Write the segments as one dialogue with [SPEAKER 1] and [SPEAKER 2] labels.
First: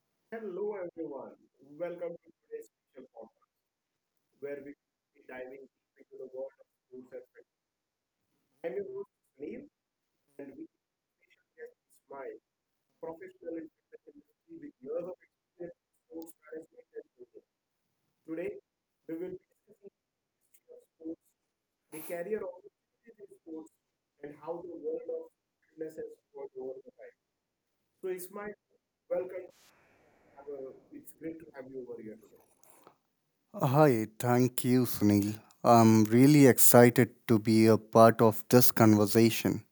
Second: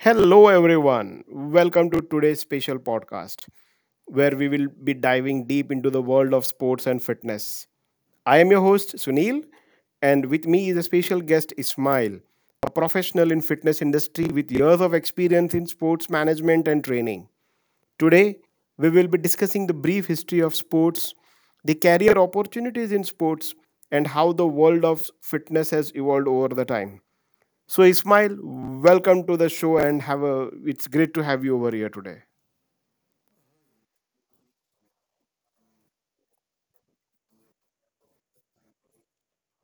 [SPEAKER 1] Hello, everyone. Welcome to today's special podcast, where we will be diving deep into the world of sports and fitness. I am your host, Sunil, and with me is a special guest, Ismail, a professional in fitness industry with years of experience in sports management and training. Today, we will be discussing the brief history of sports, the career opportunities in sports, and how the world of fitness has evolved over the time. So, Ismail, welcome to the show and have a it's great to have you over here today.
[SPEAKER 2] Hi, thank you, Sunil. I'm really excited to be a part of this conversation.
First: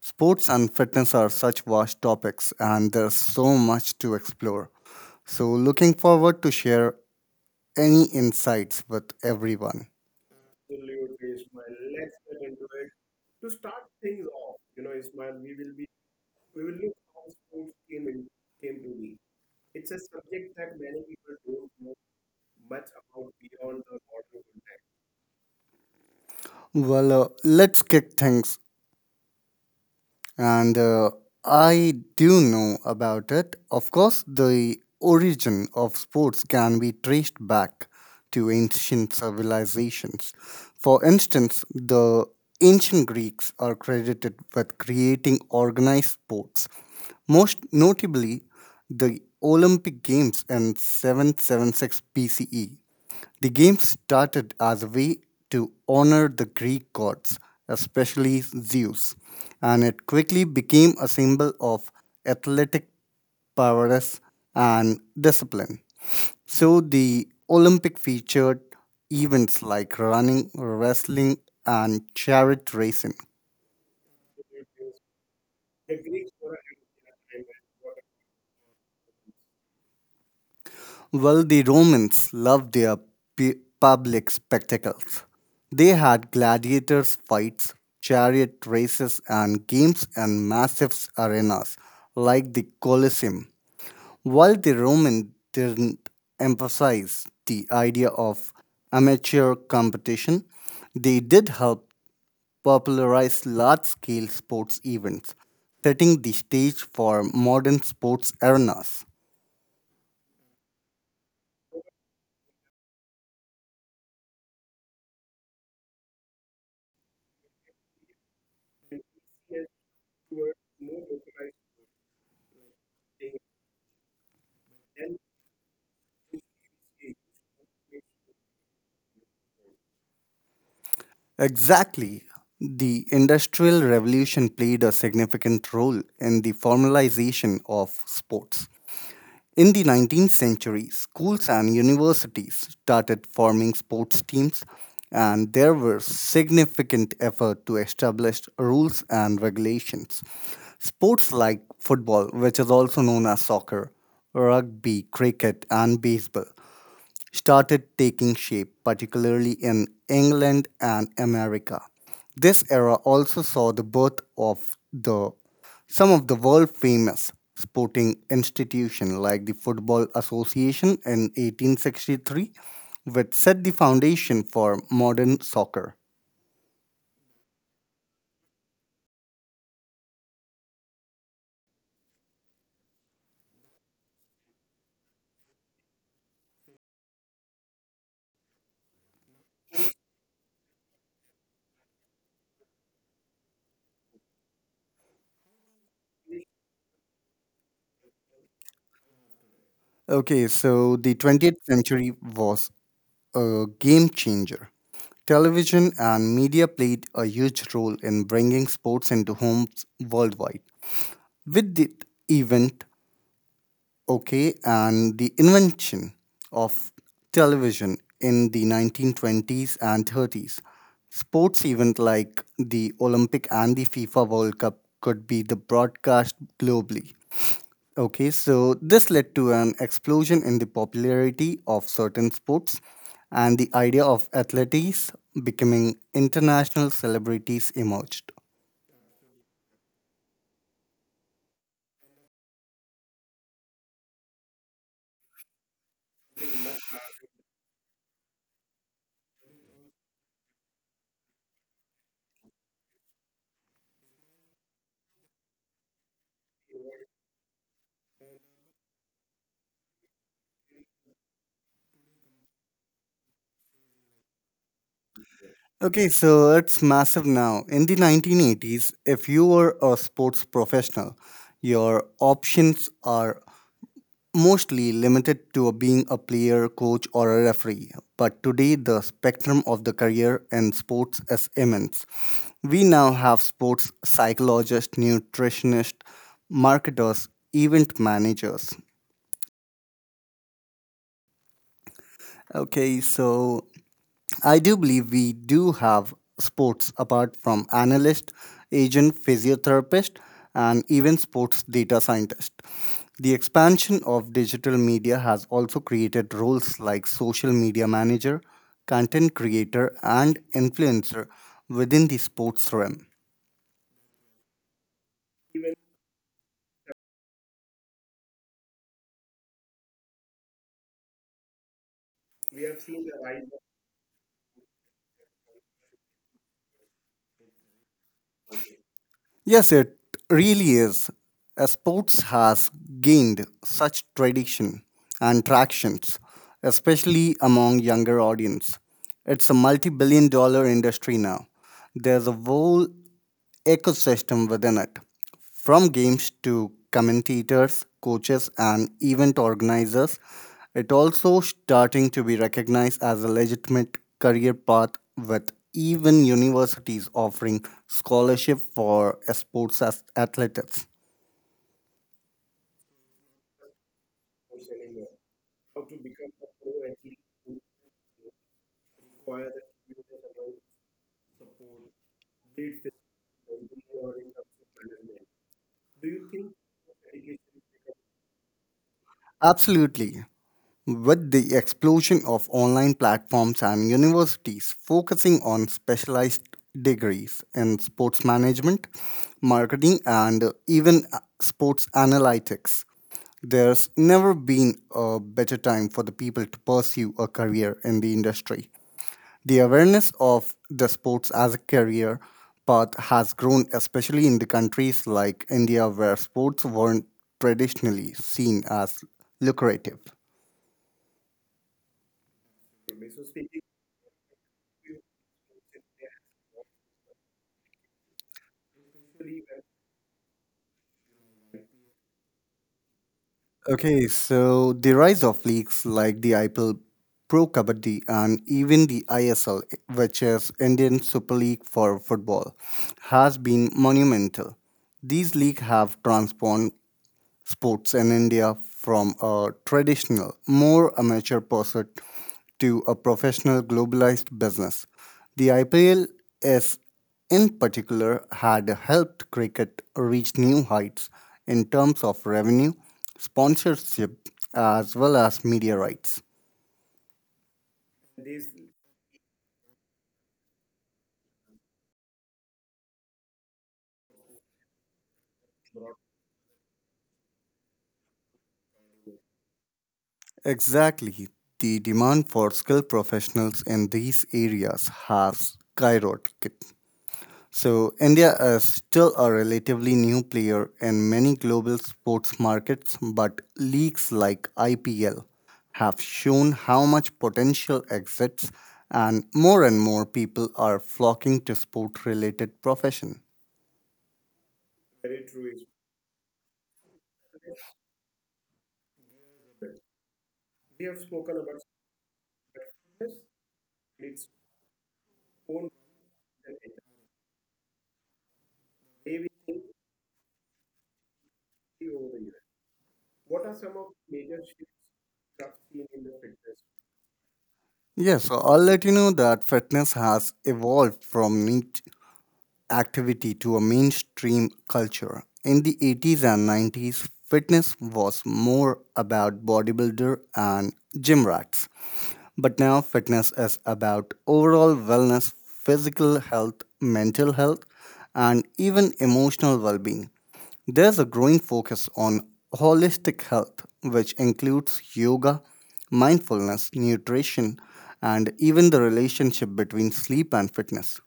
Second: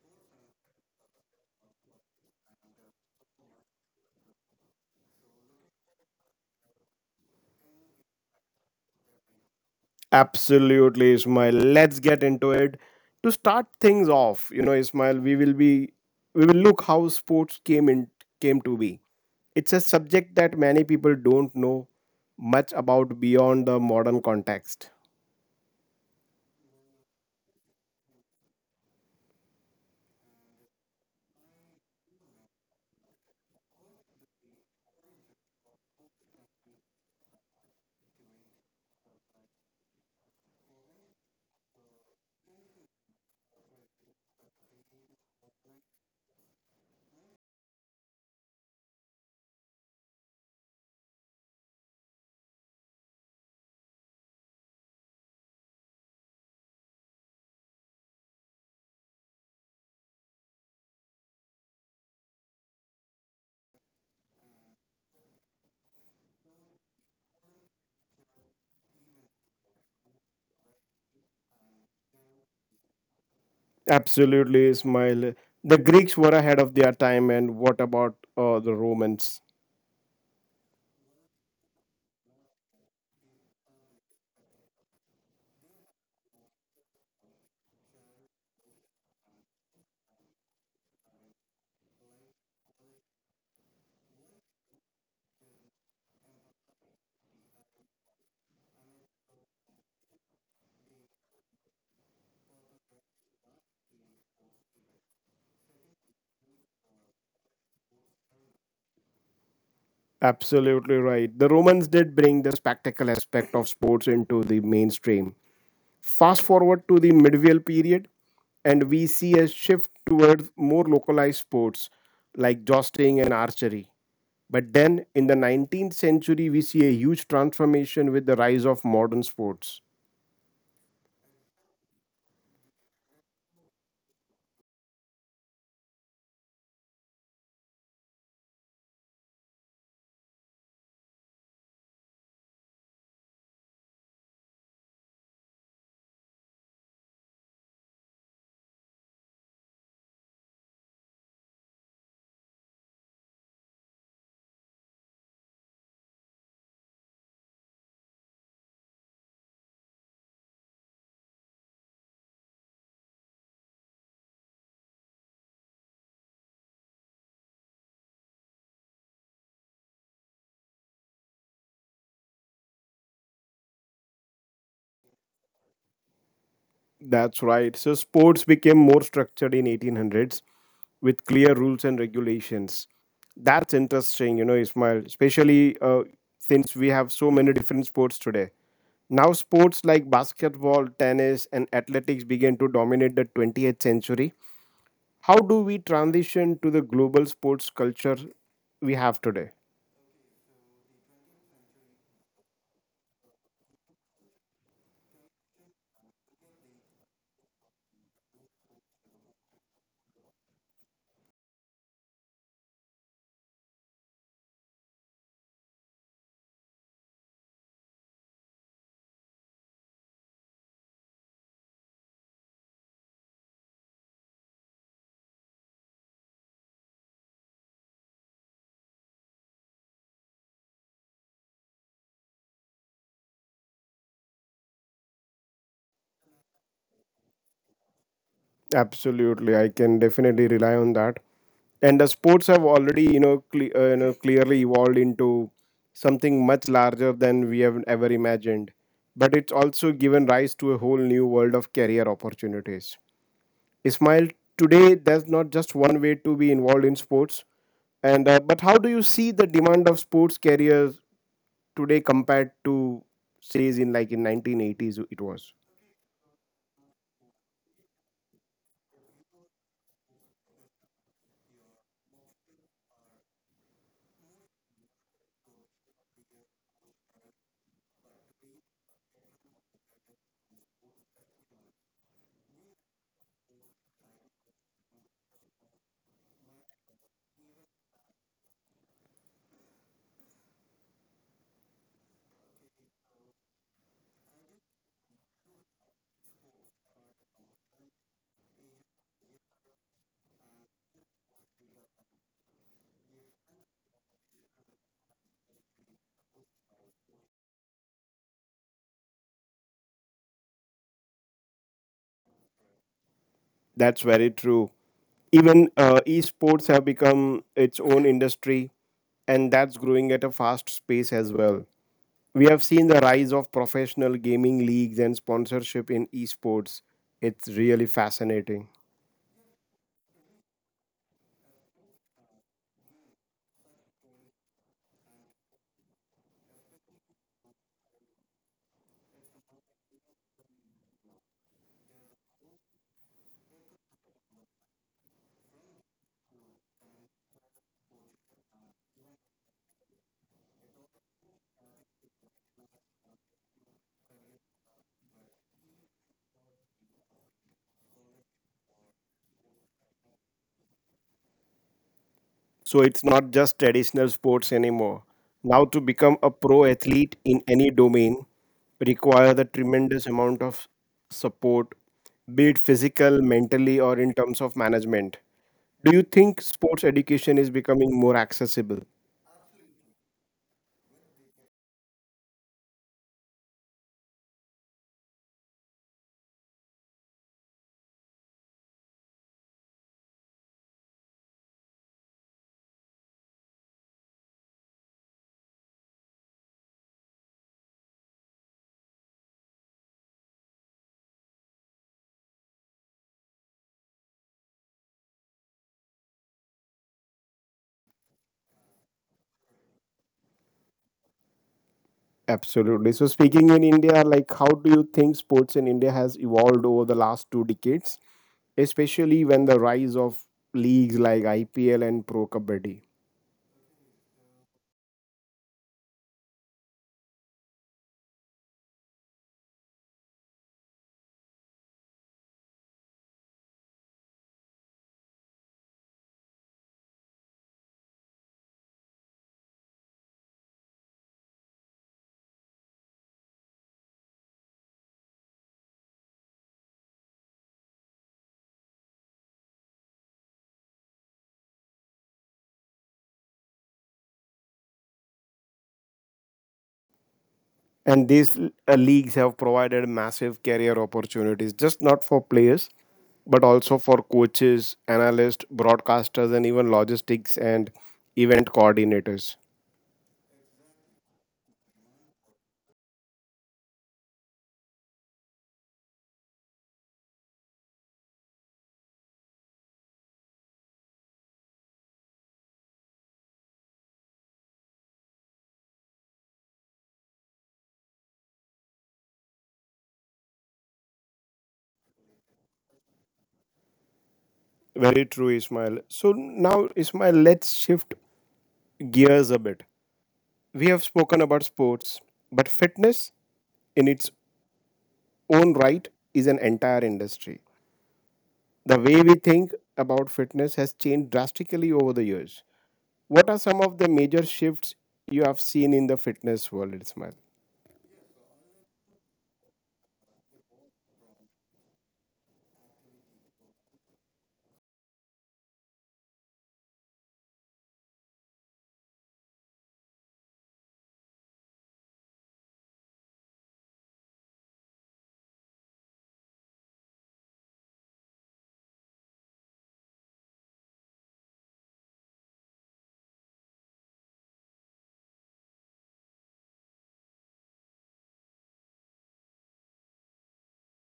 [SPEAKER 2] Sports and fitness are such vast topics, and there's so much to explore. So, looking forward to share any insights with everyone.
[SPEAKER 1] Absolutely, Ismail. Let's get into it. To start things off, you know, Ismail, we will look how sports came in came to be. It's a subject that many people don't know much about beyond the modern context.
[SPEAKER 2] Well, let's kick things and I do know about it. Of course, the origin of sports can be traced back to ancient civilizations. For instance, the ancient Greeks are credited with creating organized sports, most notably the Olympic Games in 776 BCE. The game started as a way to honor the Greek gods, especially Zeus, and it quickly became a symbol of athletic prowess and discipline. So the Olympic featured events like running, wrestling, and chariot racing.
[SPEAKER 1] Absolutely, Ismail. The Greeks were ahead of their time, and what about the Romans?
[SPEAKER 2] Well, the Romans loved their public spectacles. They had gladiators' fights, chariot races, and games in massive arenas like the Colosseum. While the Romans didn't emphasize the idea of amateur competition, they did help popularize large scale sports events, setting the stage for modern sports arenas.
[SPEAKER 1] Absolutely right. The Romans did bring the spectacle aspect of sports into the mainstream. Fast forward to the medieval period, and we see a shift towards more localized sports like jousting and archery. But then in the 19th century, we see a huge transformation with the rise of modern sports.
[SPEAKER 2] Exactly. The Industrial Revolution played a significant role in the formalization of sports. In the 19th century, schools and universities started forming sports teams, and there were significant effort to establish rules and regulations. Sports like football, which is also known as soccer, rugby, cricket, and baseball started taking shape, particularly in England and America. This era also saw the birth of the some of the world famous sporting institutions like the Football Association in 1863, which set the foundation for modern soccer.
[SPEAKER 1] That's right. So sports became more structured in 1800s with clear rules and regulations. That's interesting, you know, Ismail, especially since we have so many different sports today. Now, sports like basketball, tennis, and athletics began to dominate the 20th century. How do we transition to the global sports culture we have today?
[SPEAKER 2] Okay, so the 20th century was a game changer. Television and media played a huge role in bringing sports into homes worldwide. With the event okay and the invention of television in the 1920s and 30s, sports event like the Olympic and the FIFA World Cup could be the broadcast globally. Okay, so this led to an explosion in the popularity of certain sports, and the idea of athletes becoming international celebrities emerged.
[SPEAKER 1] Absolutely, I can definitely rely on that. And the sports have already, you know, clearly evolved into something much larger than we have ever imagined. But it's also given rise to a whole new world of career opportunities. Ismail, today there's not just one way to be involved in sports, and but how do you see the demand of sports careers today compared to, say, in 1980s it was?
[SPEAKER 2] Okay, so it's massive now. In the 1980s, if you were a sports professional, your options are mostly limited to being a player, coach, or a referee. But today, the spectrum of the career in sports is immense. We now have sports psychologists, nutritionists, marketers, event managers. Okay, so I do believe we do have sports apart from analyst, agent, physiotherapist, and even sports data scientist. The expansion of digital media has also created roles like social media manager, content creator, and influencer within the sports realm.
[SPEAKER 1] That's very true. Even esports have become its own industry, and that's growing at a fast pace as well. We have seen the rise of professional gaming leagues and sponsorship in esports. It's really fascinating.
[SPEAKER 2] Yes, it really is. Sports has gained such tradition and tractions, especially among younger audience. It's a multi-billion-dollar industry now. There's a whole ecosystem within it. From games to commentators, coaches, and event organizers, it also starting to be recognized as a legitimate career path with even universities offering scholarship for sports athletes.
[SPEAKER 1] So it's not just traditional sports anymore. Now, to become a pro athlete in any domain requires a tremendous amount of support, be it physical, mentally, or in terms of management. Do you think sports education is becoming more accessible?
[SPEAKER 2] Absolutely. With the explosion of online platforms and universities focusing on specialized degrees in sports management, marketing, and even sports analytics, there's never been a better time for the people to pursue a career in the industry. The awareness of the sports as a career path has grown, especially in the countries like India, where sports weren't traditionally seen as lucrative.
[SPEAKER 1] Absolutely. So speaking in India, like how do you think sports in India has evolved over the last two decades, especially when the rise of leagues like IPL and Pro Kabaddi?
[SPEAKER 2] Okay, so the rise of leagues like the IPL, Pro Kabaddi, and even the ISL, which is Indian Super League for football, has been monumental. These leagues have transformed sports in India from a traditional, more amateur pursuit to a professional globalized business. The IPL is in particular had helped cricket reach new heights in terms of revenue, sponsorship, as well as media rights.
[SPEAKER 1] And these leagues have provided massive career opportunities, just not for players, but also for coaches, analysts, broadcasters, and even logistics and event coordinators.
[SPEAKER 2] Exactly. The demand for skilled professionals in these areas has skyrocketed. So, India is still a relatively new player in many global sports markets, but leagues like IPL have shown how much potential exists and more people are flocking to sport related profession.
[SPEAKER 1] Very true, Ismail. So now, Ismail, let's shift gears a bit. We have spoken about sports, but fitness in its own right is an entire industry. The way we think about fitness has changed drastically over the years. What are some of the major shifts you have seen in the fitness world, Ismail?
[SPEAKER 2] Yes, so I'll let you know that fitness has evolved from niche activity to a mainstream culture. In the 80s and 90s, fitness was more about bodybuilder and gym rats. But now fitness is about overall wellness, physical health, mental health, and even emotional well-being. There's a growing focus on holistic health, which includes yoga, mindfulness, nutrition, and even the relationship between sleep and fitness.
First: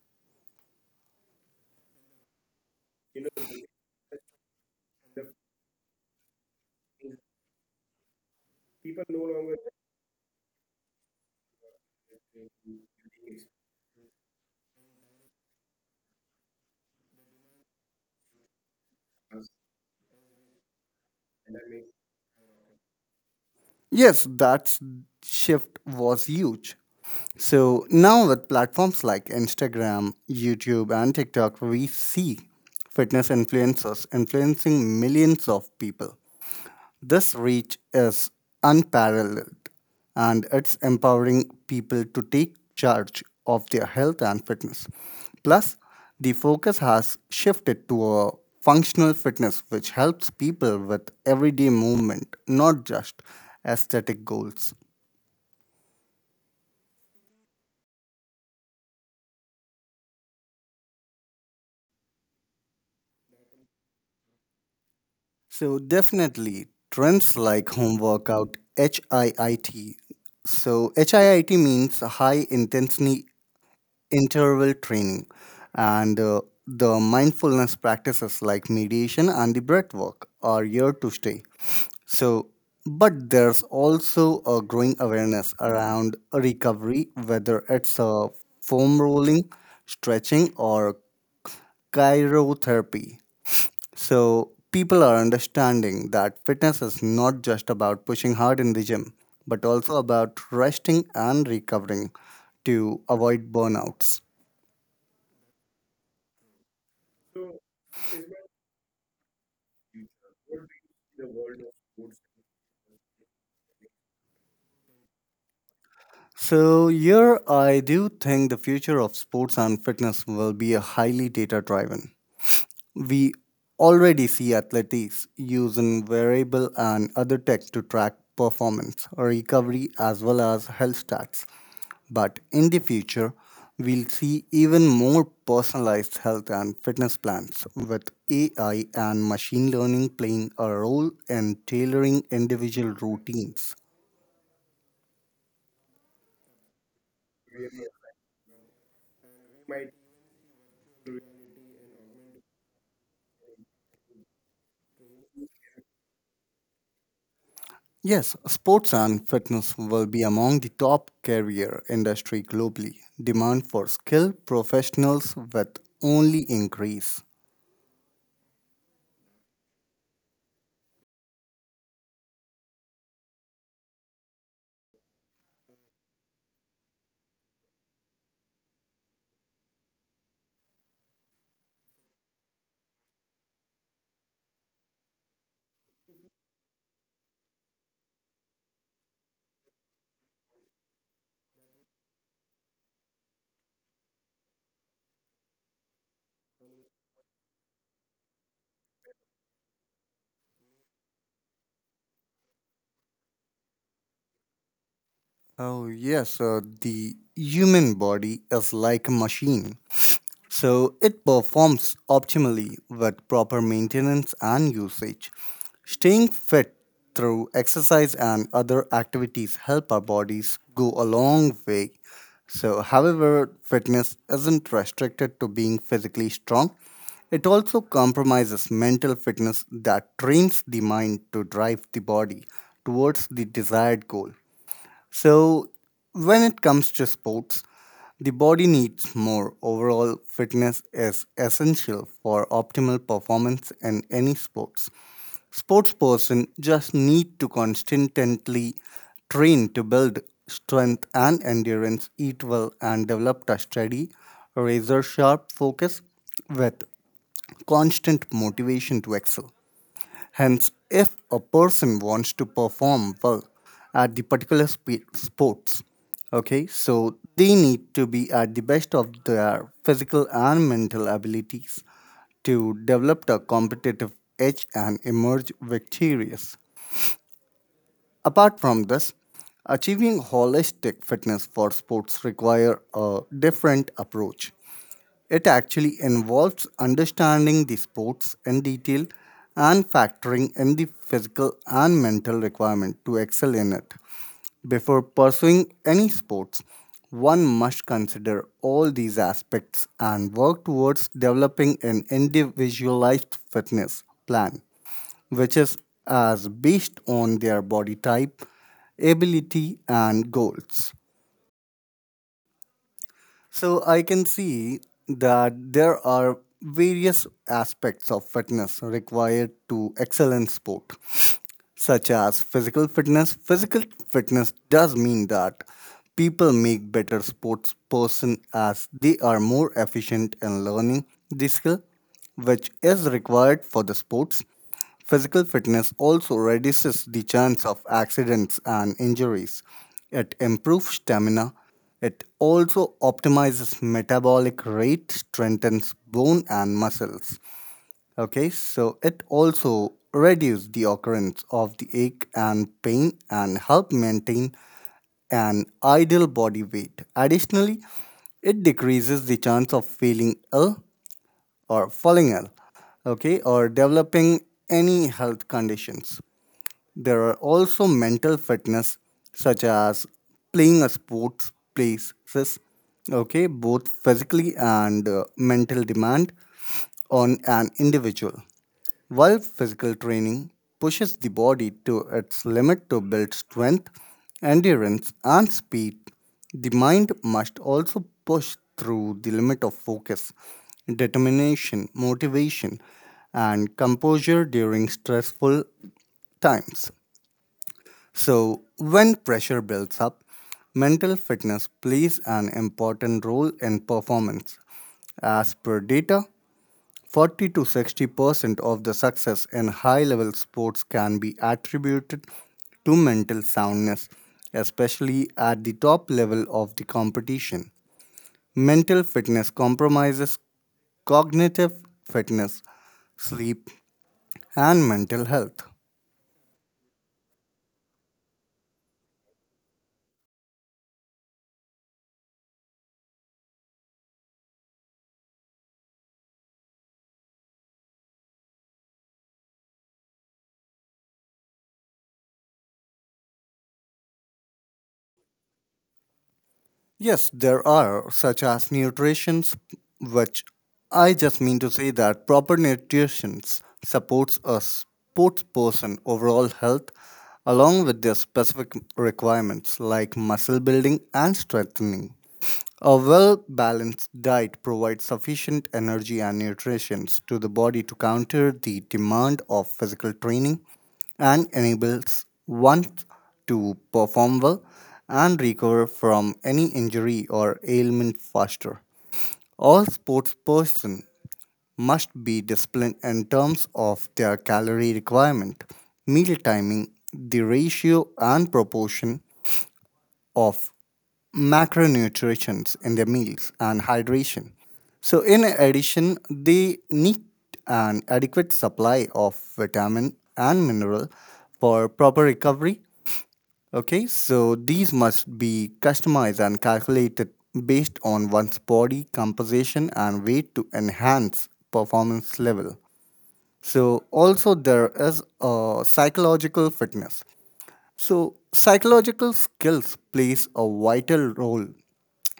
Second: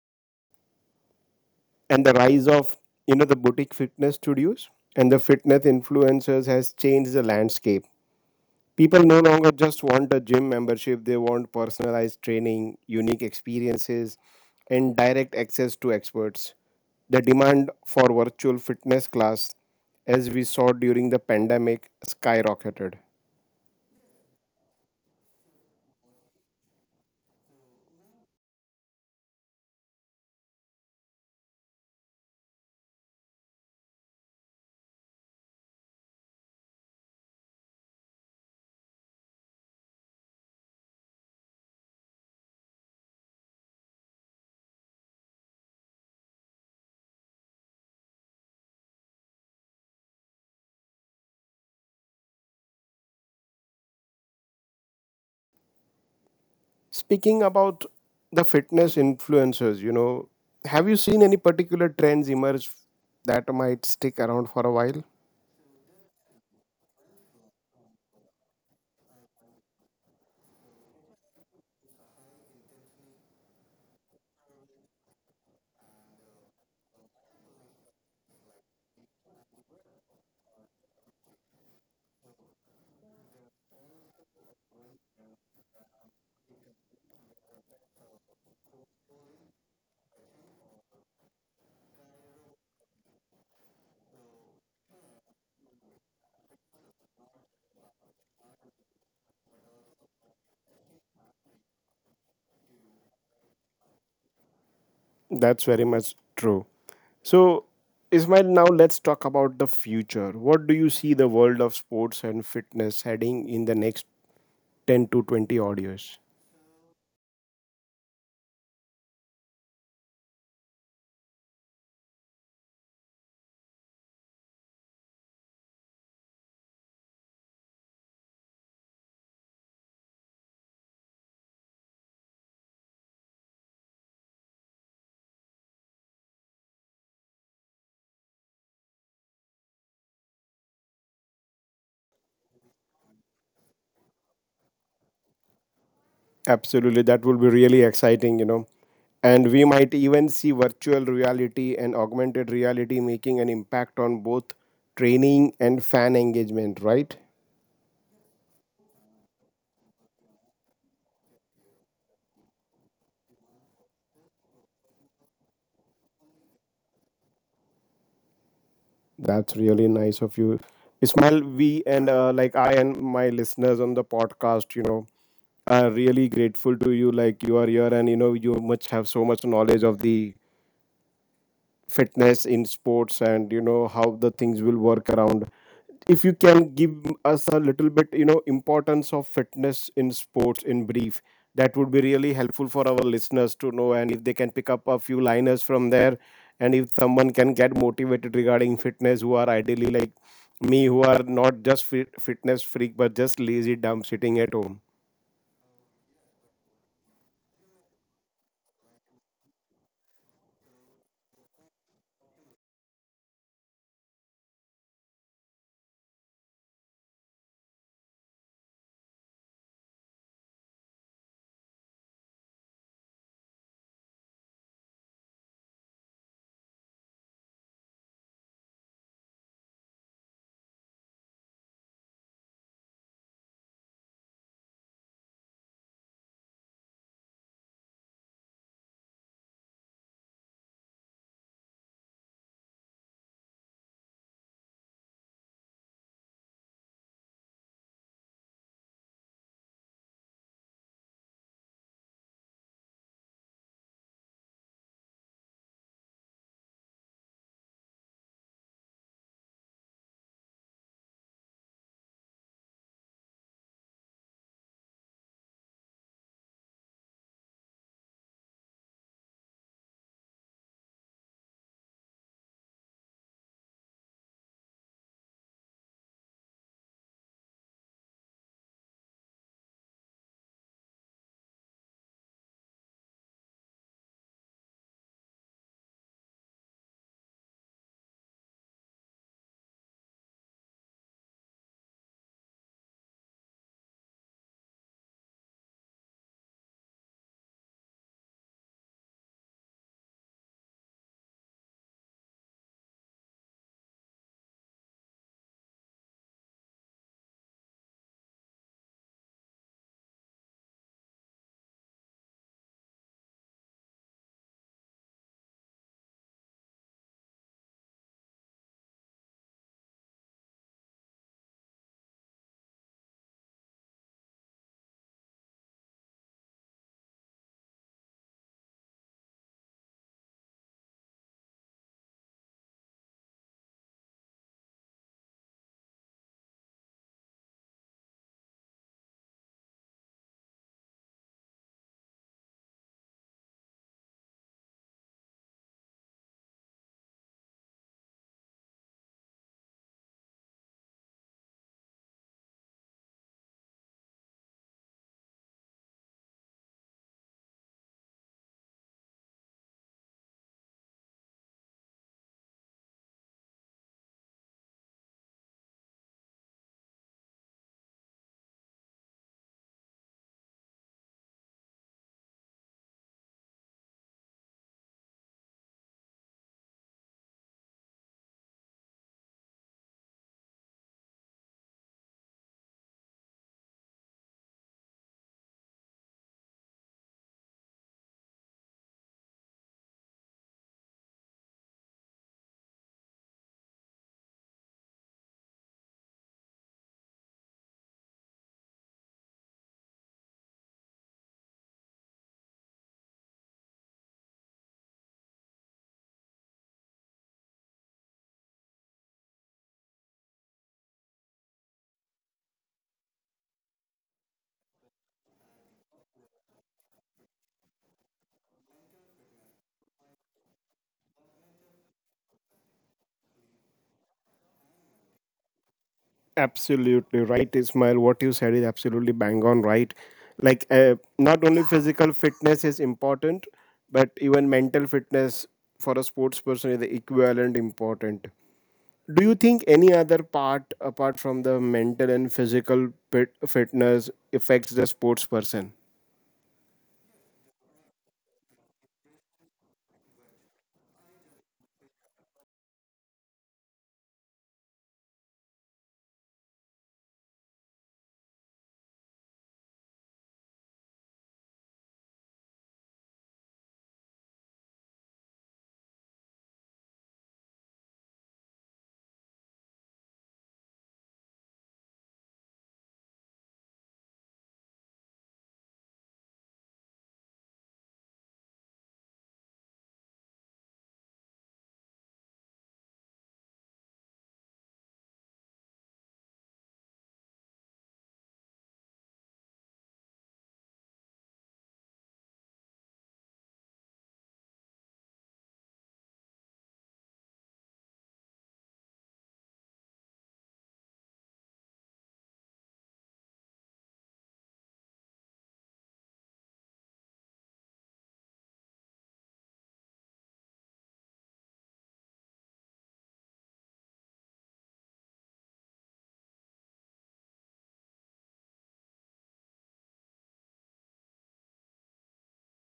[SPEAKER 1] And the rise of, you know, the boutique fitness studios and the fitness influencers has changed the landscape. People no longer just want a gym membership, they want personalized training, unique experiences, and direct access to experts. The demand for virtual fitness class, as we saw during the pandemic, skyrocketed.
[SPEAKER 2] Yes, that shift was huge. So now with platforms like Instagram, YouTube, and TikTok, we see fitness influencers influencing millions of people. This reach is unparalleled, and it's empowering people to take charge of their health and fitness. Plus, the focus has shifted to a functional fitness which helps people with everyday movement, not just aesthetic goals.
[SPEAKER 1] Speaking about the fitness influencers, you know, have you seen any particular trends emerge that might stick around for a while?
[SPEAKER 2] So, definitely trends like home workout, HIIT. So, HIIT means high intensity interval training, and the mindfulness practices like meditation and the breath work are here to stay. So, but there's also a growing awareness around recovery, whether it's a foam rolling, stretching, or chirotherapy. So, people are understanding that fitness is not just about pushing hard in the gym, but also about resting and recovering to avoid burnouts.
[SPEAKER 1] That's very much true. So, Ismail, now let's talk about the future. What do you see the world of sports and fitness heading in the next 10 to 20 odd years?
[SPEAKER 2] So, here I do think the future of sports and fitness will be a highly data driven. We already see athletes using wearable and other tech to track performance, recovery, as well as health stats. But in the future, we'll see even more personalized health and fitness plans with AI and machine learning playing a role in tailoring individual routines.
[SPEAKER 1] Absolutely, that will be really exciting, you know. And we might even see virtual reality and augmented reality making an impact on both training and fan engagement, right?
[SPEAKER 2] Yes, sports and fitness will be among the top career industry globally. Demand for skilled professionals will only increase.
[SPEAKER 1] That's really nice of you. Ismail, we and like I and my listeners on the podcast, you know, are really grateful to you. Like you are here and you know, you much have so much knowledge of the fitness in sports and you know how the things will work around if you can give us a little bit, you know, importance of fitness in sports in brief. That would be really helpful for our listeners to know, and if they can pick up a few liners from there, and if someone can get motivated regarding fitness, who are ideally like me, who are not just fitness freak but just lazy dumb sitting at home.
[SPEAKER 2] Oh yes, the human body is like a machine. So it performs optimally with proper maintenance and usage. Staying fit through exercise and other activities help our bodies go a long way. So, however, fitness isn't restricted to being physically strong. It also compromises mental fitness that trains the mind to drive the body towards the desired goal. So, when it comes to sports, the body needs more. Overall, fitness is essential for optimal performance in any sports. Sports person just need to constantly train to build strength and endurance, eat well, and develop a steady, razor sharp focus with constant motivation to excel. Hence, if a person wants to perform well at the particular sports, okay, so they need to be at the best of their physical and mental abilities to develop a competitive edge and emerge victorious. Apart from this, achieving holistic fitness for sports require a different approach. It actually involves understanding the sports in detail and factoring in the physical and mental requirement to excel in it. Before pursuing any sports, one must consider all these aspects and work towards developing an individualized fitness plan, which is as based on their body type, ability, and goals. So I can see that there are various aspects of fitness required to excel in sport such as physical fitness. Physical fitness does mean that people make better sports person as they are more efficient in learning the skill which is required for the sports. Physical fitness also reduces the chance of accidents and injuries. It improves stamina. It also optimizes metabolic rate, strengthens bone and muscles. Okay, so it also reduces the occurrence of the ache and pain and help maintain an ideal body weight. Additionally, it decreases the chance of feeling ill or falling ill, okay, or developing any health conditions. There are also mental fitness such as playing a sports places, okay, both physically and mental demand on an individual. While physical training pushes the body to its limit to build strength, endurance, and speed, the mind must also push through the limit of focus, determination, motivation, and composure during stressful times. So, when pressure builds up, mental fitness plays an important role in performance. As per data, 40 to 60% of the success in high level sports can be attributed to mental soundness, especially at the top level of the competition. Mental fitness compromises cognitive fitness, sleep, and mental health.
[SPEAKER 1] Absolutely right, Ismail. What you said is absolutely bang on right. Like, not only physical fitness is important, but even mental fitness for a sports person is the equivalent important. Do you think any other part apart from the mental and physical fitness affects the sports person?
[SPEAKER 2] Yes, there are, such as nutritions, which I just mean to say that proper nutrition supports a sports person overall health along with their specific requirements like muscle building and strengthening. A well balanced diet provides sufficient energy and nutrition to the body to counter the demand of physical training and enables one to perform well and recover from any injury or ailment faster. All sports person must be disciplined in terms of their calorie requirement, meal timing, the ratio and proportion of macronutrients in their meals and hydration. So, in addition, they need an adequate supply of vitamin and mineral for proper recovery. Okay, so these must be customized and calculated based on one's body composition and weight to enhance performance level. So, also, there is a psychological fitness. So, psychological skills plays a vital role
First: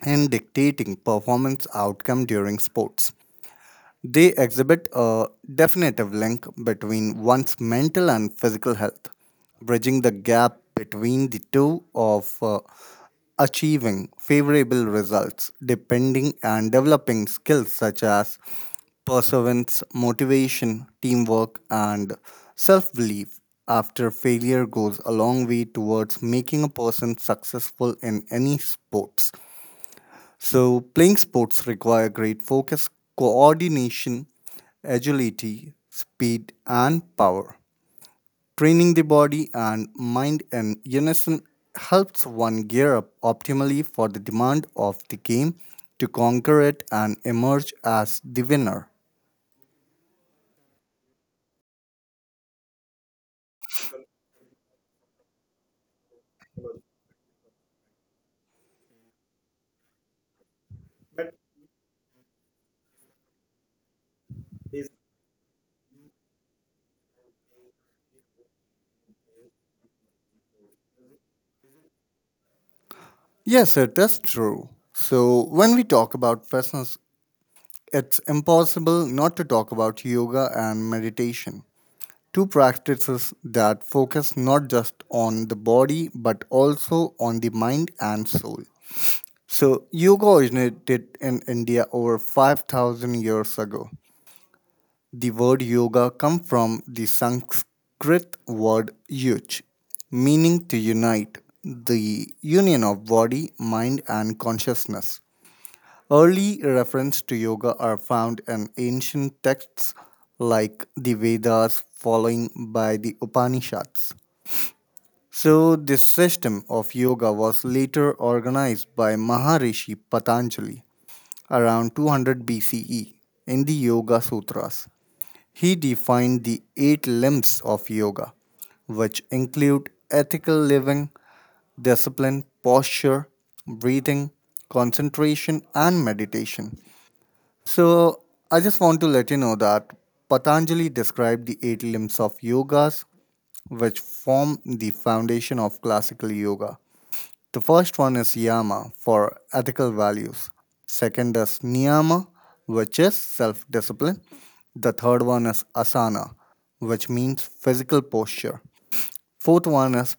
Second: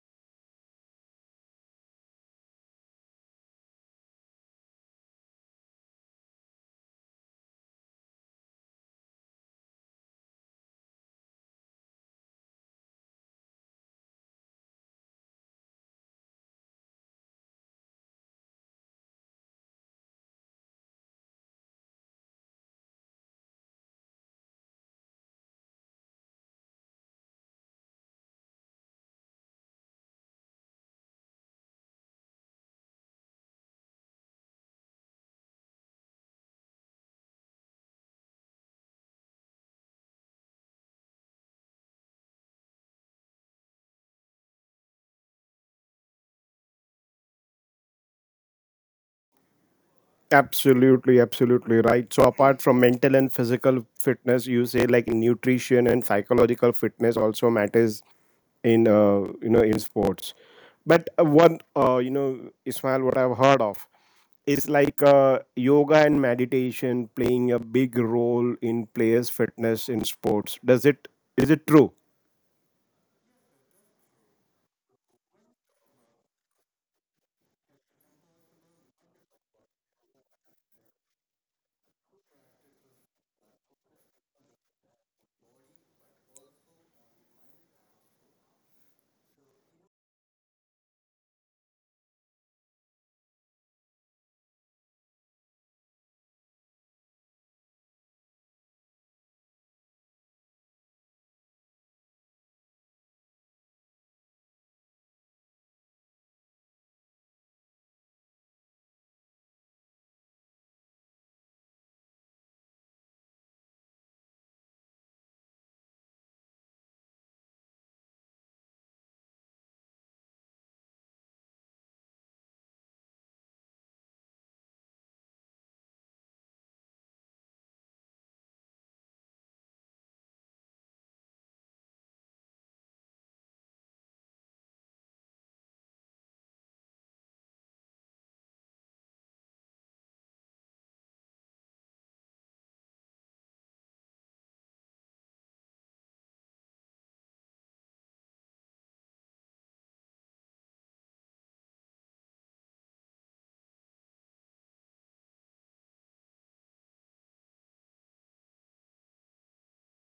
[SPEAKER 2] in dictating performance outcome during sports. They exhibit a definitive link between one's mental and physical health, bridging the gap between the two of achieving favorable results, depending and developing skills such as perseverance, motivation, teamwork, and self belief. After failure goes a long way towards making a person successful in any sports, so playing sports require great focus, coordination, agility, speed, and power. Training the body and mind and unison helps one gear up optimally for the demand of the game to conquer it and emerge as the winner.
[SPEAKER 1] Absolutely, absolutely right. So, apart from mental and physical fitness, you say like nutrition and psychological fitness also matters in you know, in sports. But one you know, Ismail, what I've heard of is like yoga and meditation playing a big role in players' fitness in sports. Does it Is it true?
[SPEAKER 2] Yes, it is true. So, when we talk about fitness, it's impossible not to talk about yoga and meditation. Two practices that focus not just on the body but also on the mind and soul. So, yoga originated in India over 5,000 years ago. The word yoga comes from the Sanskrit word yuj, meaning to unite, the union of body, mind, and consciousness. Early references to yoga are found in ancient texts like the Vedas, following by the Upanishads. So, this system of yoga was later organized by Maharishi Patanjali around 200 BCE in the Yoga Sutras. He defined the eight limbs of yoga, which include ethical living, discipline, posture, breathing, concentration, and meditation. So, I just want to let you know that Patanjali described the eight limbs of yogas, which form the foundation of classical yoga. The first one is Yama, for ethical values. Second is Niyama, which is self discipline. The third one is Asana, which means physical posture. Fourth one is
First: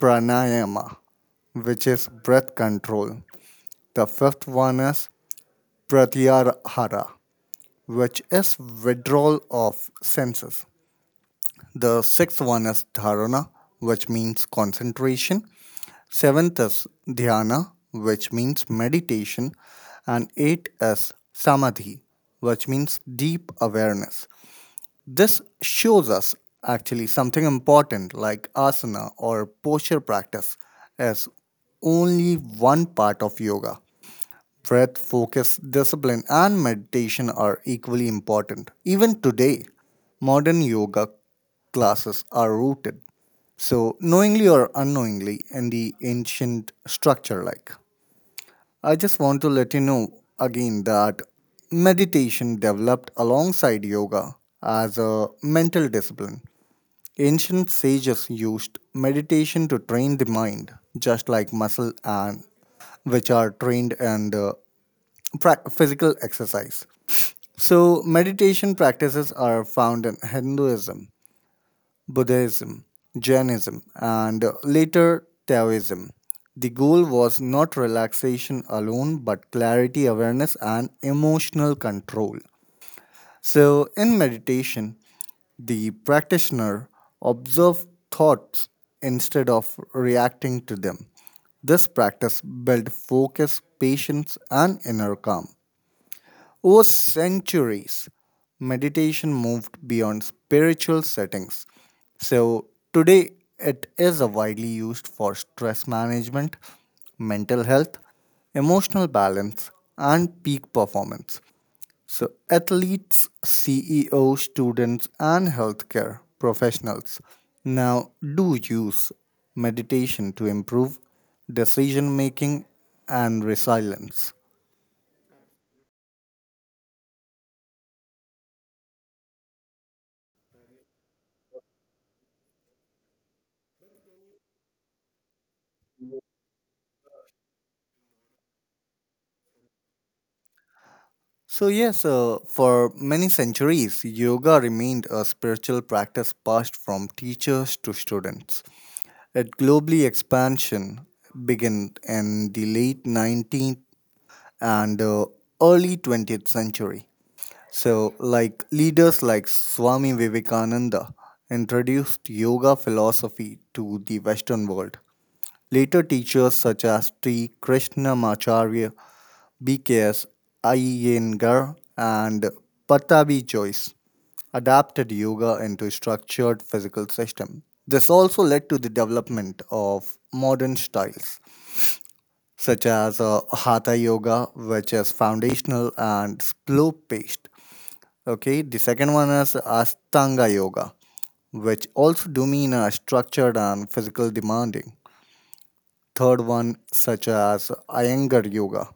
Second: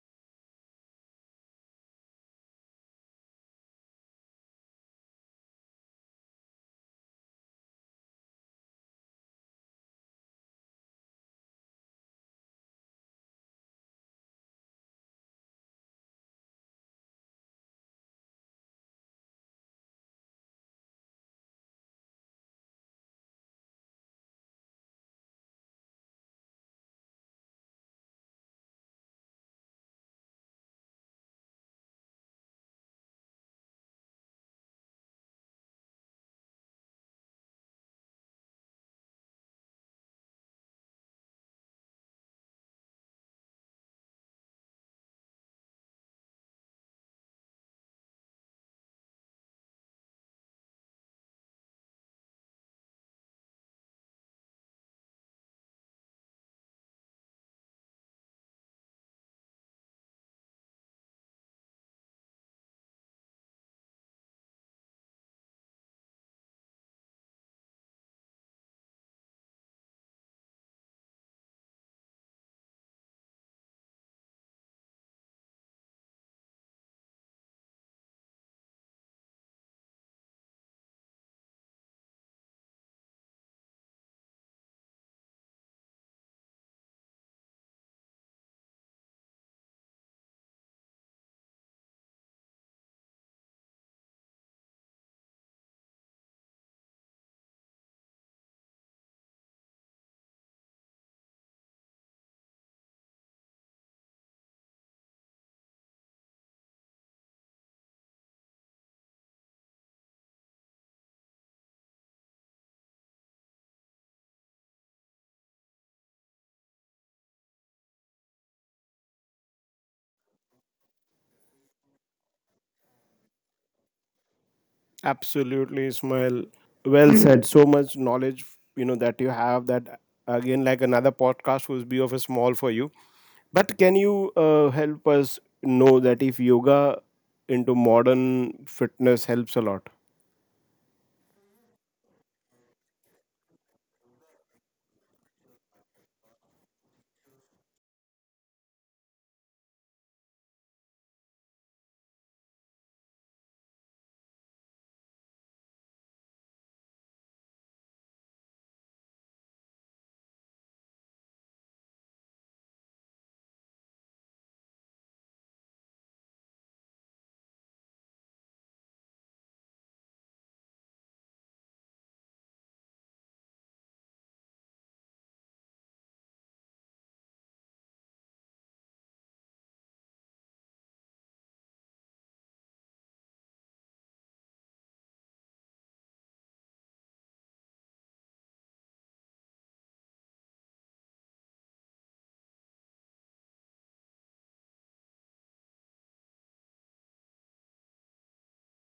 [SPEAKER 2] Pranayama, which is breath control. The fifth one is Pratyahara, which is withdrawal of senses. The sixth one is Dharana, which means concentration. Seventh is Dhyana, which means meditation. And eight is Samadhi, which means deep awareness. This shows us actually something important, like asana or posture practice is only one part of yoga. Breath, focus, discipline, and meditation are equally important. Even today, modern yoga classes are rooted, so knowingly or unknowingly, in the ancient structure. Like, I just want to let you know again that meditation developed alongside yoga as a mental discipline. Ancient sages used meditation to train the mind, just like muscle and which are trained and physical exercise. So, meditation practices are found in Hinduism, Buddhism, Jainism, and later Taoism. The goal was not relaxation alone, but clarity, awareness, and emotional control. So, in meditation, the practitioner observes thoughts instead of reacting to them. This practice builds focus, patience, and inner calm. Over centuries, meditation moved beyond spiritual settings. So, today it is widely used for stress management, mental health, emotional balance, and peak performance. So, athletes, CEOs, students, and healthcare professionals now do use meditation to improve decision making and resilience.
[SPEAKER 1] Absolutely, Ismail. Well said. So much knowledge, you know, that you have, that again, like another podcast would be of a small for you. But can you help us know that if yoga into modern fitness helps a lot?
[SPEAKER 2] So, yes, for many centuries, yoga remained a spiritual practice passed from teachers to students. Its globally expansion began in the late 19th and early 20th century. So, like leaders like Swami Vivekananda introduced yoga philosophy to the Western world. Later, teachers such as Sri Krishnamacharya, BKS Iyengar, and Patabi Joyce adapted yoga into structured physical system. This also led to the development of modern styles such as Hatha Yoga, which is foundational and slow paced. Okay, the second one is Astanga Yoga, which also domain are structured and physical demanding. Third one, such as Iyengar Yoga,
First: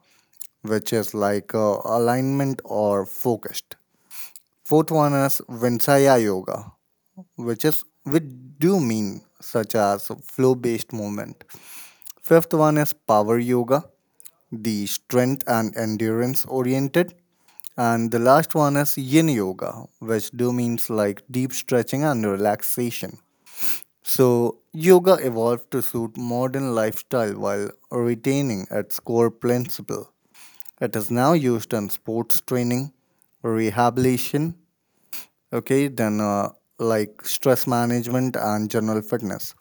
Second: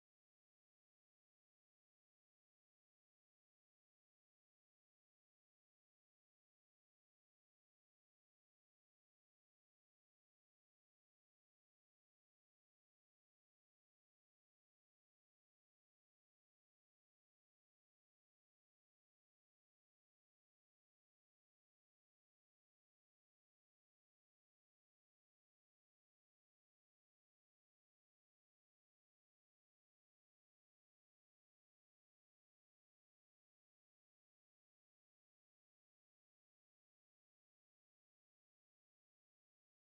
[SPEAKER 2] which is like alignment or focused. Fourth one is Vinsaya Yoga, which do mean such as flow-based movement. Fifth one is Power Yoga, the strength and endurance oriented. And the last one is Yin Yoga, which do means like deep stretching and relaxation. So, yoga evolved to suit modern lifestyle while retaining its core principle. It is now used in sports training, rehabilitation, okay, then like stress management and general fitness.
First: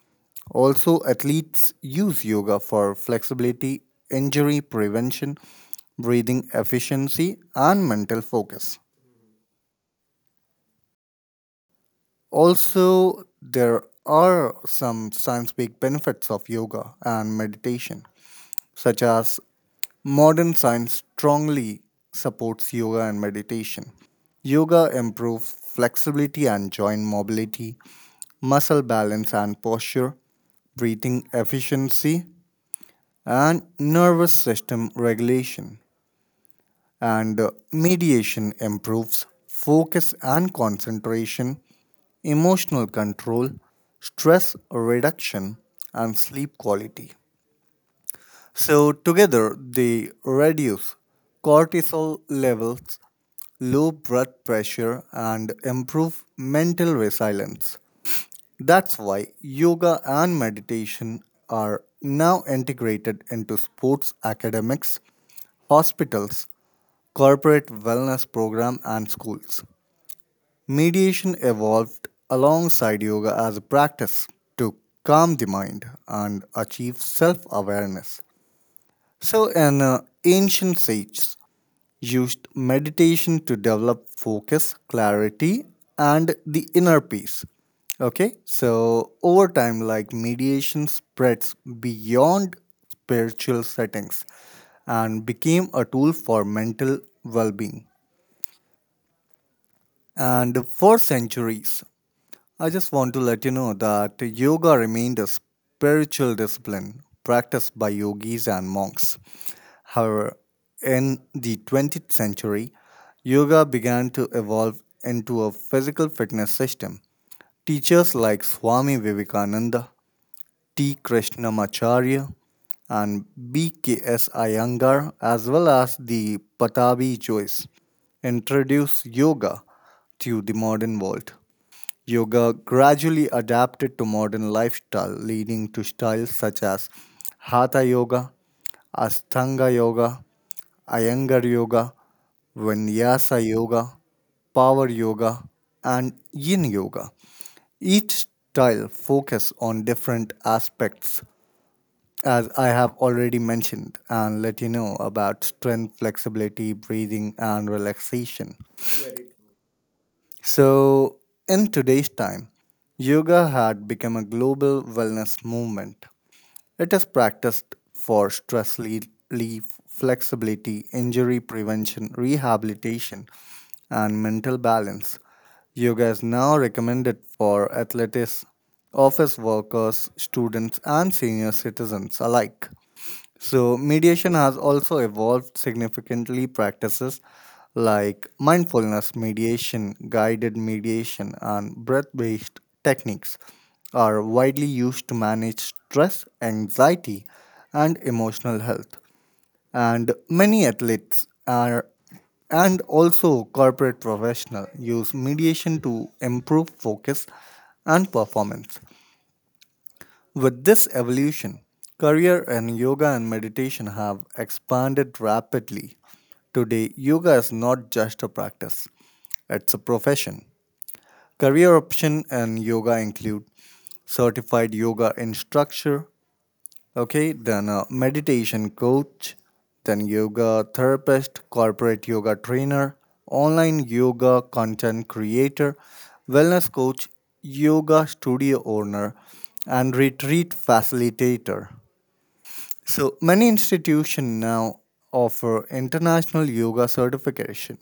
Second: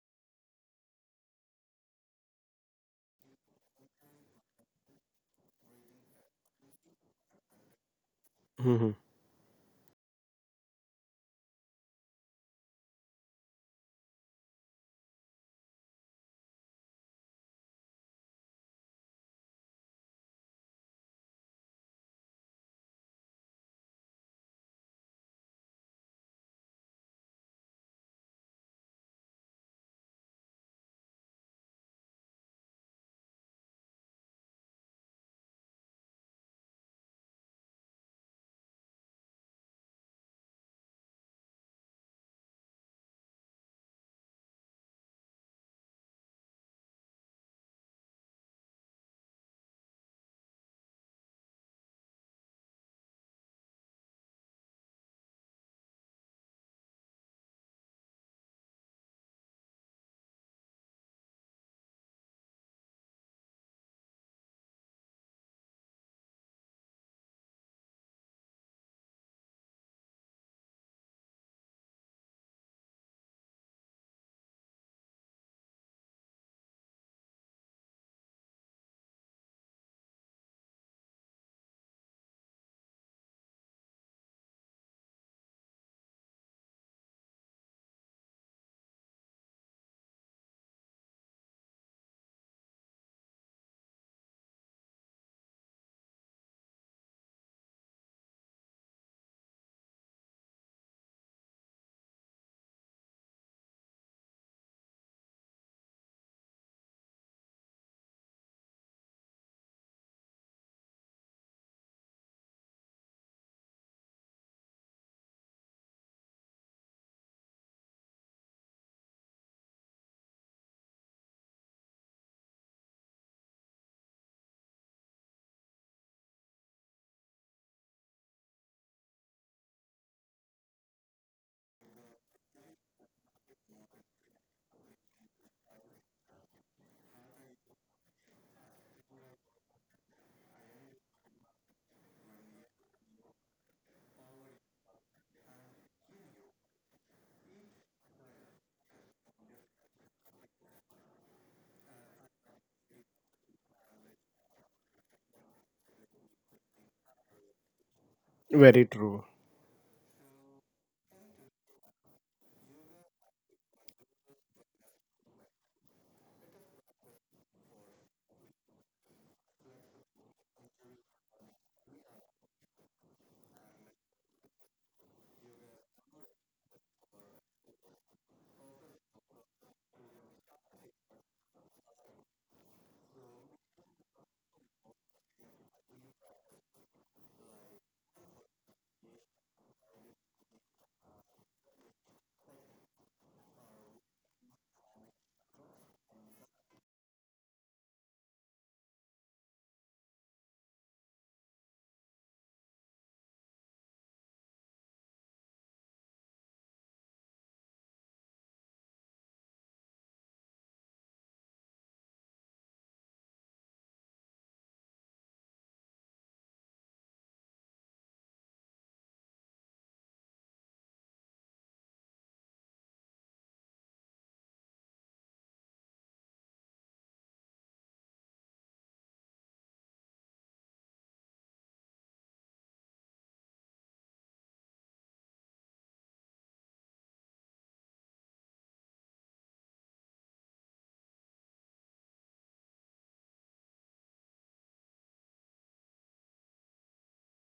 [SPEAKER 2] Also, athletes use yoga for flexibility, injury prevention, breathing efficiency, and mental focus.
[SPEAKER 1] Mhm.
[SPEAKER 2] Also, there are some scientific benefits of yoga and meditation, such as modern science strongly supports yoga and meditation. Yoga improves flexibility and joint mobility, muscle balance and posture, breathing efficiency, and nervous system regulation, and mediation improves focus and concentration, emotional control, stress reduction, and sleep quality. So, together they reduce cortisol levels, low blood pressure, and improve mental resilience. That's why yoga and meditation are now integrated into sports academics, hospitals, corporate wellness program and schools. Mediation evolved alongside yoga as a practice to calm the mind and achieve self-awareness. So, an ancient sage used meditation to develop focus, clarity, and the inner peace. Okay, so over time, like mediation spreads beyond spiritual settings and became a tool for mental well being. And for centuries, I just want to let you know that yoga remained a spiritual discipline practiced by yogis and monks. However, in the 20th century, yoga began to evolve into a physical fitness system. Teachers like Swami Vivekananda, T. Krishnamacharya, and BKS Iyengar, as well as the Patabi Joyce, introduced yoga to the modern world. Yoga gradually adapted to modern lifestyle, leading to styles such as Hatha Yoga, Ashtanga Yoga, Iyengar Yoga, Vinyasa Yoga, Power Yoga, and Yin Yoga. Each style focuses on different aspects, as I have already mentioned and let you know, about strength, flexibility, breathing and relaxation.
[SPEAKER 1] Very true.
[SPEAKER 2] So, in today's time, yoga had become a global wellness movement. It is practiced for stress relief, flexibility, injury prevention, rehabilitation, and mental balance. Yoga is now recommended for athletes, office workers, students, and senior citizens alike. So, mediation has also evolved significantly. Practices like mindfulness mediation, guided mediation, and breath based techniques are widely used to manage stress, anxiety, and emotional health. And many athletes are and also corporate professionals use mediation to improve focus and performance. With this evolution, career and yoga and meditation have expanded rapidly. Today, yoga is not just a practice, it's a profession. Career option and yoga include certified yoga instructor, okay, then a meditation coach, then yoga therapist, corporate yoga trainer, online yoga content creator, wellness coach, yoga studio owner, and retreat facilitator. So many institutions now offer international yoga certification,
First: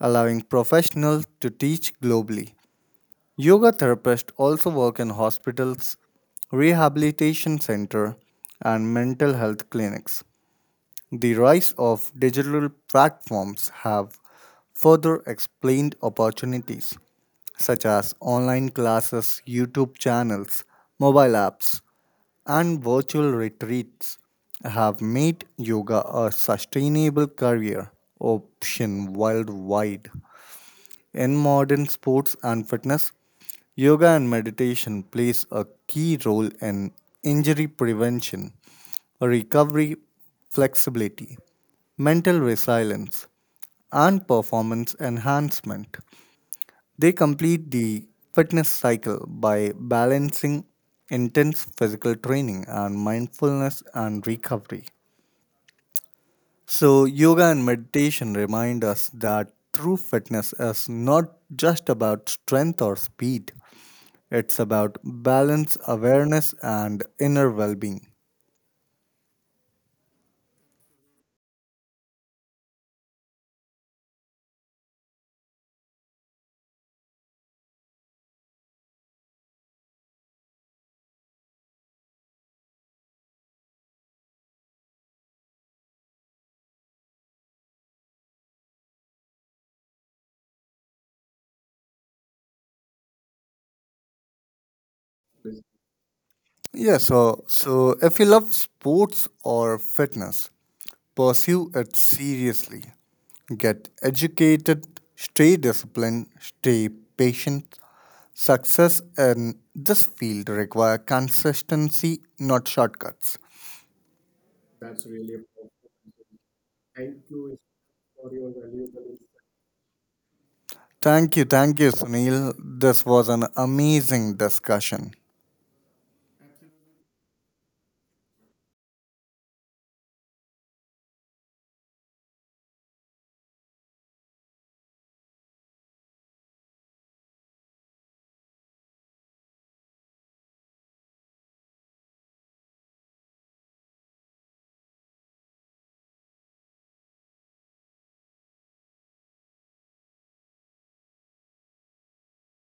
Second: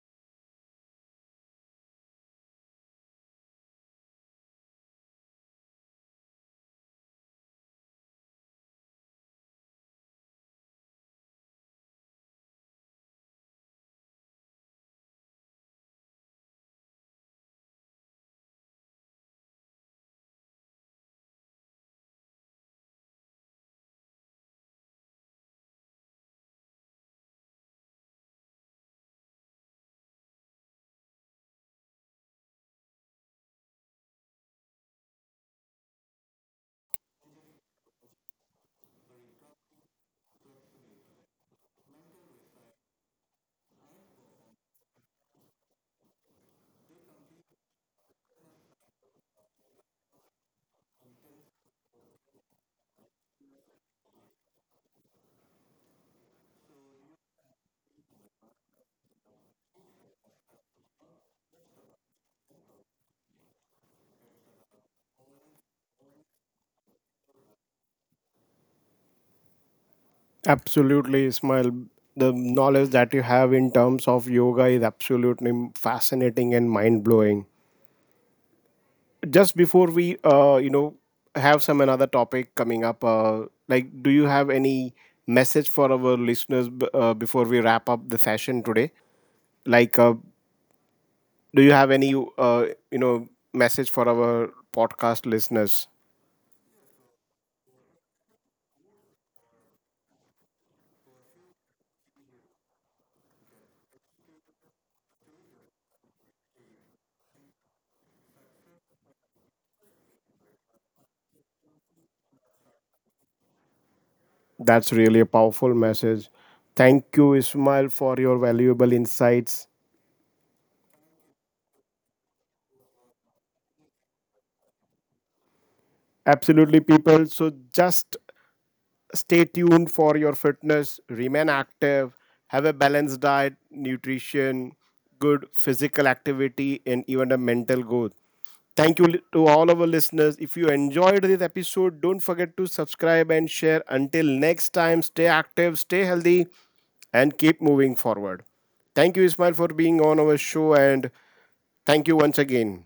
[SPEAKER 2] allowing professionals to teach globally. Yoga therapists also work in hospitals, rehabilitation center, and mental health clinics. The rise of digital platforms have further explained opportunities such as online classes, YouTube channels, mobile apps, and virtual retreats have made yoga a sustainable career option worldwide. In modern sports and fitness, yoga and meditation plays a key role in injury prevention, recovery, flexibility, mental resilience, and performance enhancement. They complete the fitness cycle by balancing intense physical training and mindfulness and recovery. So, yoga and meditation remind us that true fitness is not just about strength or speed, it's about balance, awareness, and inner well being.
[SPEAKER 1] Absolutely, Ismail. The knowledge that you have in terms of yoga is absolutely fascinating and mind blowing. Just before we you know, have some another topic coming up, like do you have any message for our listeners, before we wrap up the session today, like do you have any, you know, message for our podcast listeners?
[SPEAKER 2] So if you love sports or fitness, pursue it seriously. Get educated, stay disciplined, stay patient. Success in this field require consistency, not shortcuts.
[SPEAKER 1] That's really a powerful message. Thank you, Ismail, for your valuable insights.
[SPEAKER 2] Thank you, Sunil. This was an amazing discussion.
[SPEAKER 1] Absolutely, people, so just stay tuned for your fitness, remain active, have a balanced diet, nutrition, good physical activity, and even a mental growth. Thank you to all our listeners. If you enjoyed this episode, don't forget to subscribe and share. Until next time, stay active, stay healthy, and keep moving forward. Thank you, Ismail, for being on our show, and thank you once again.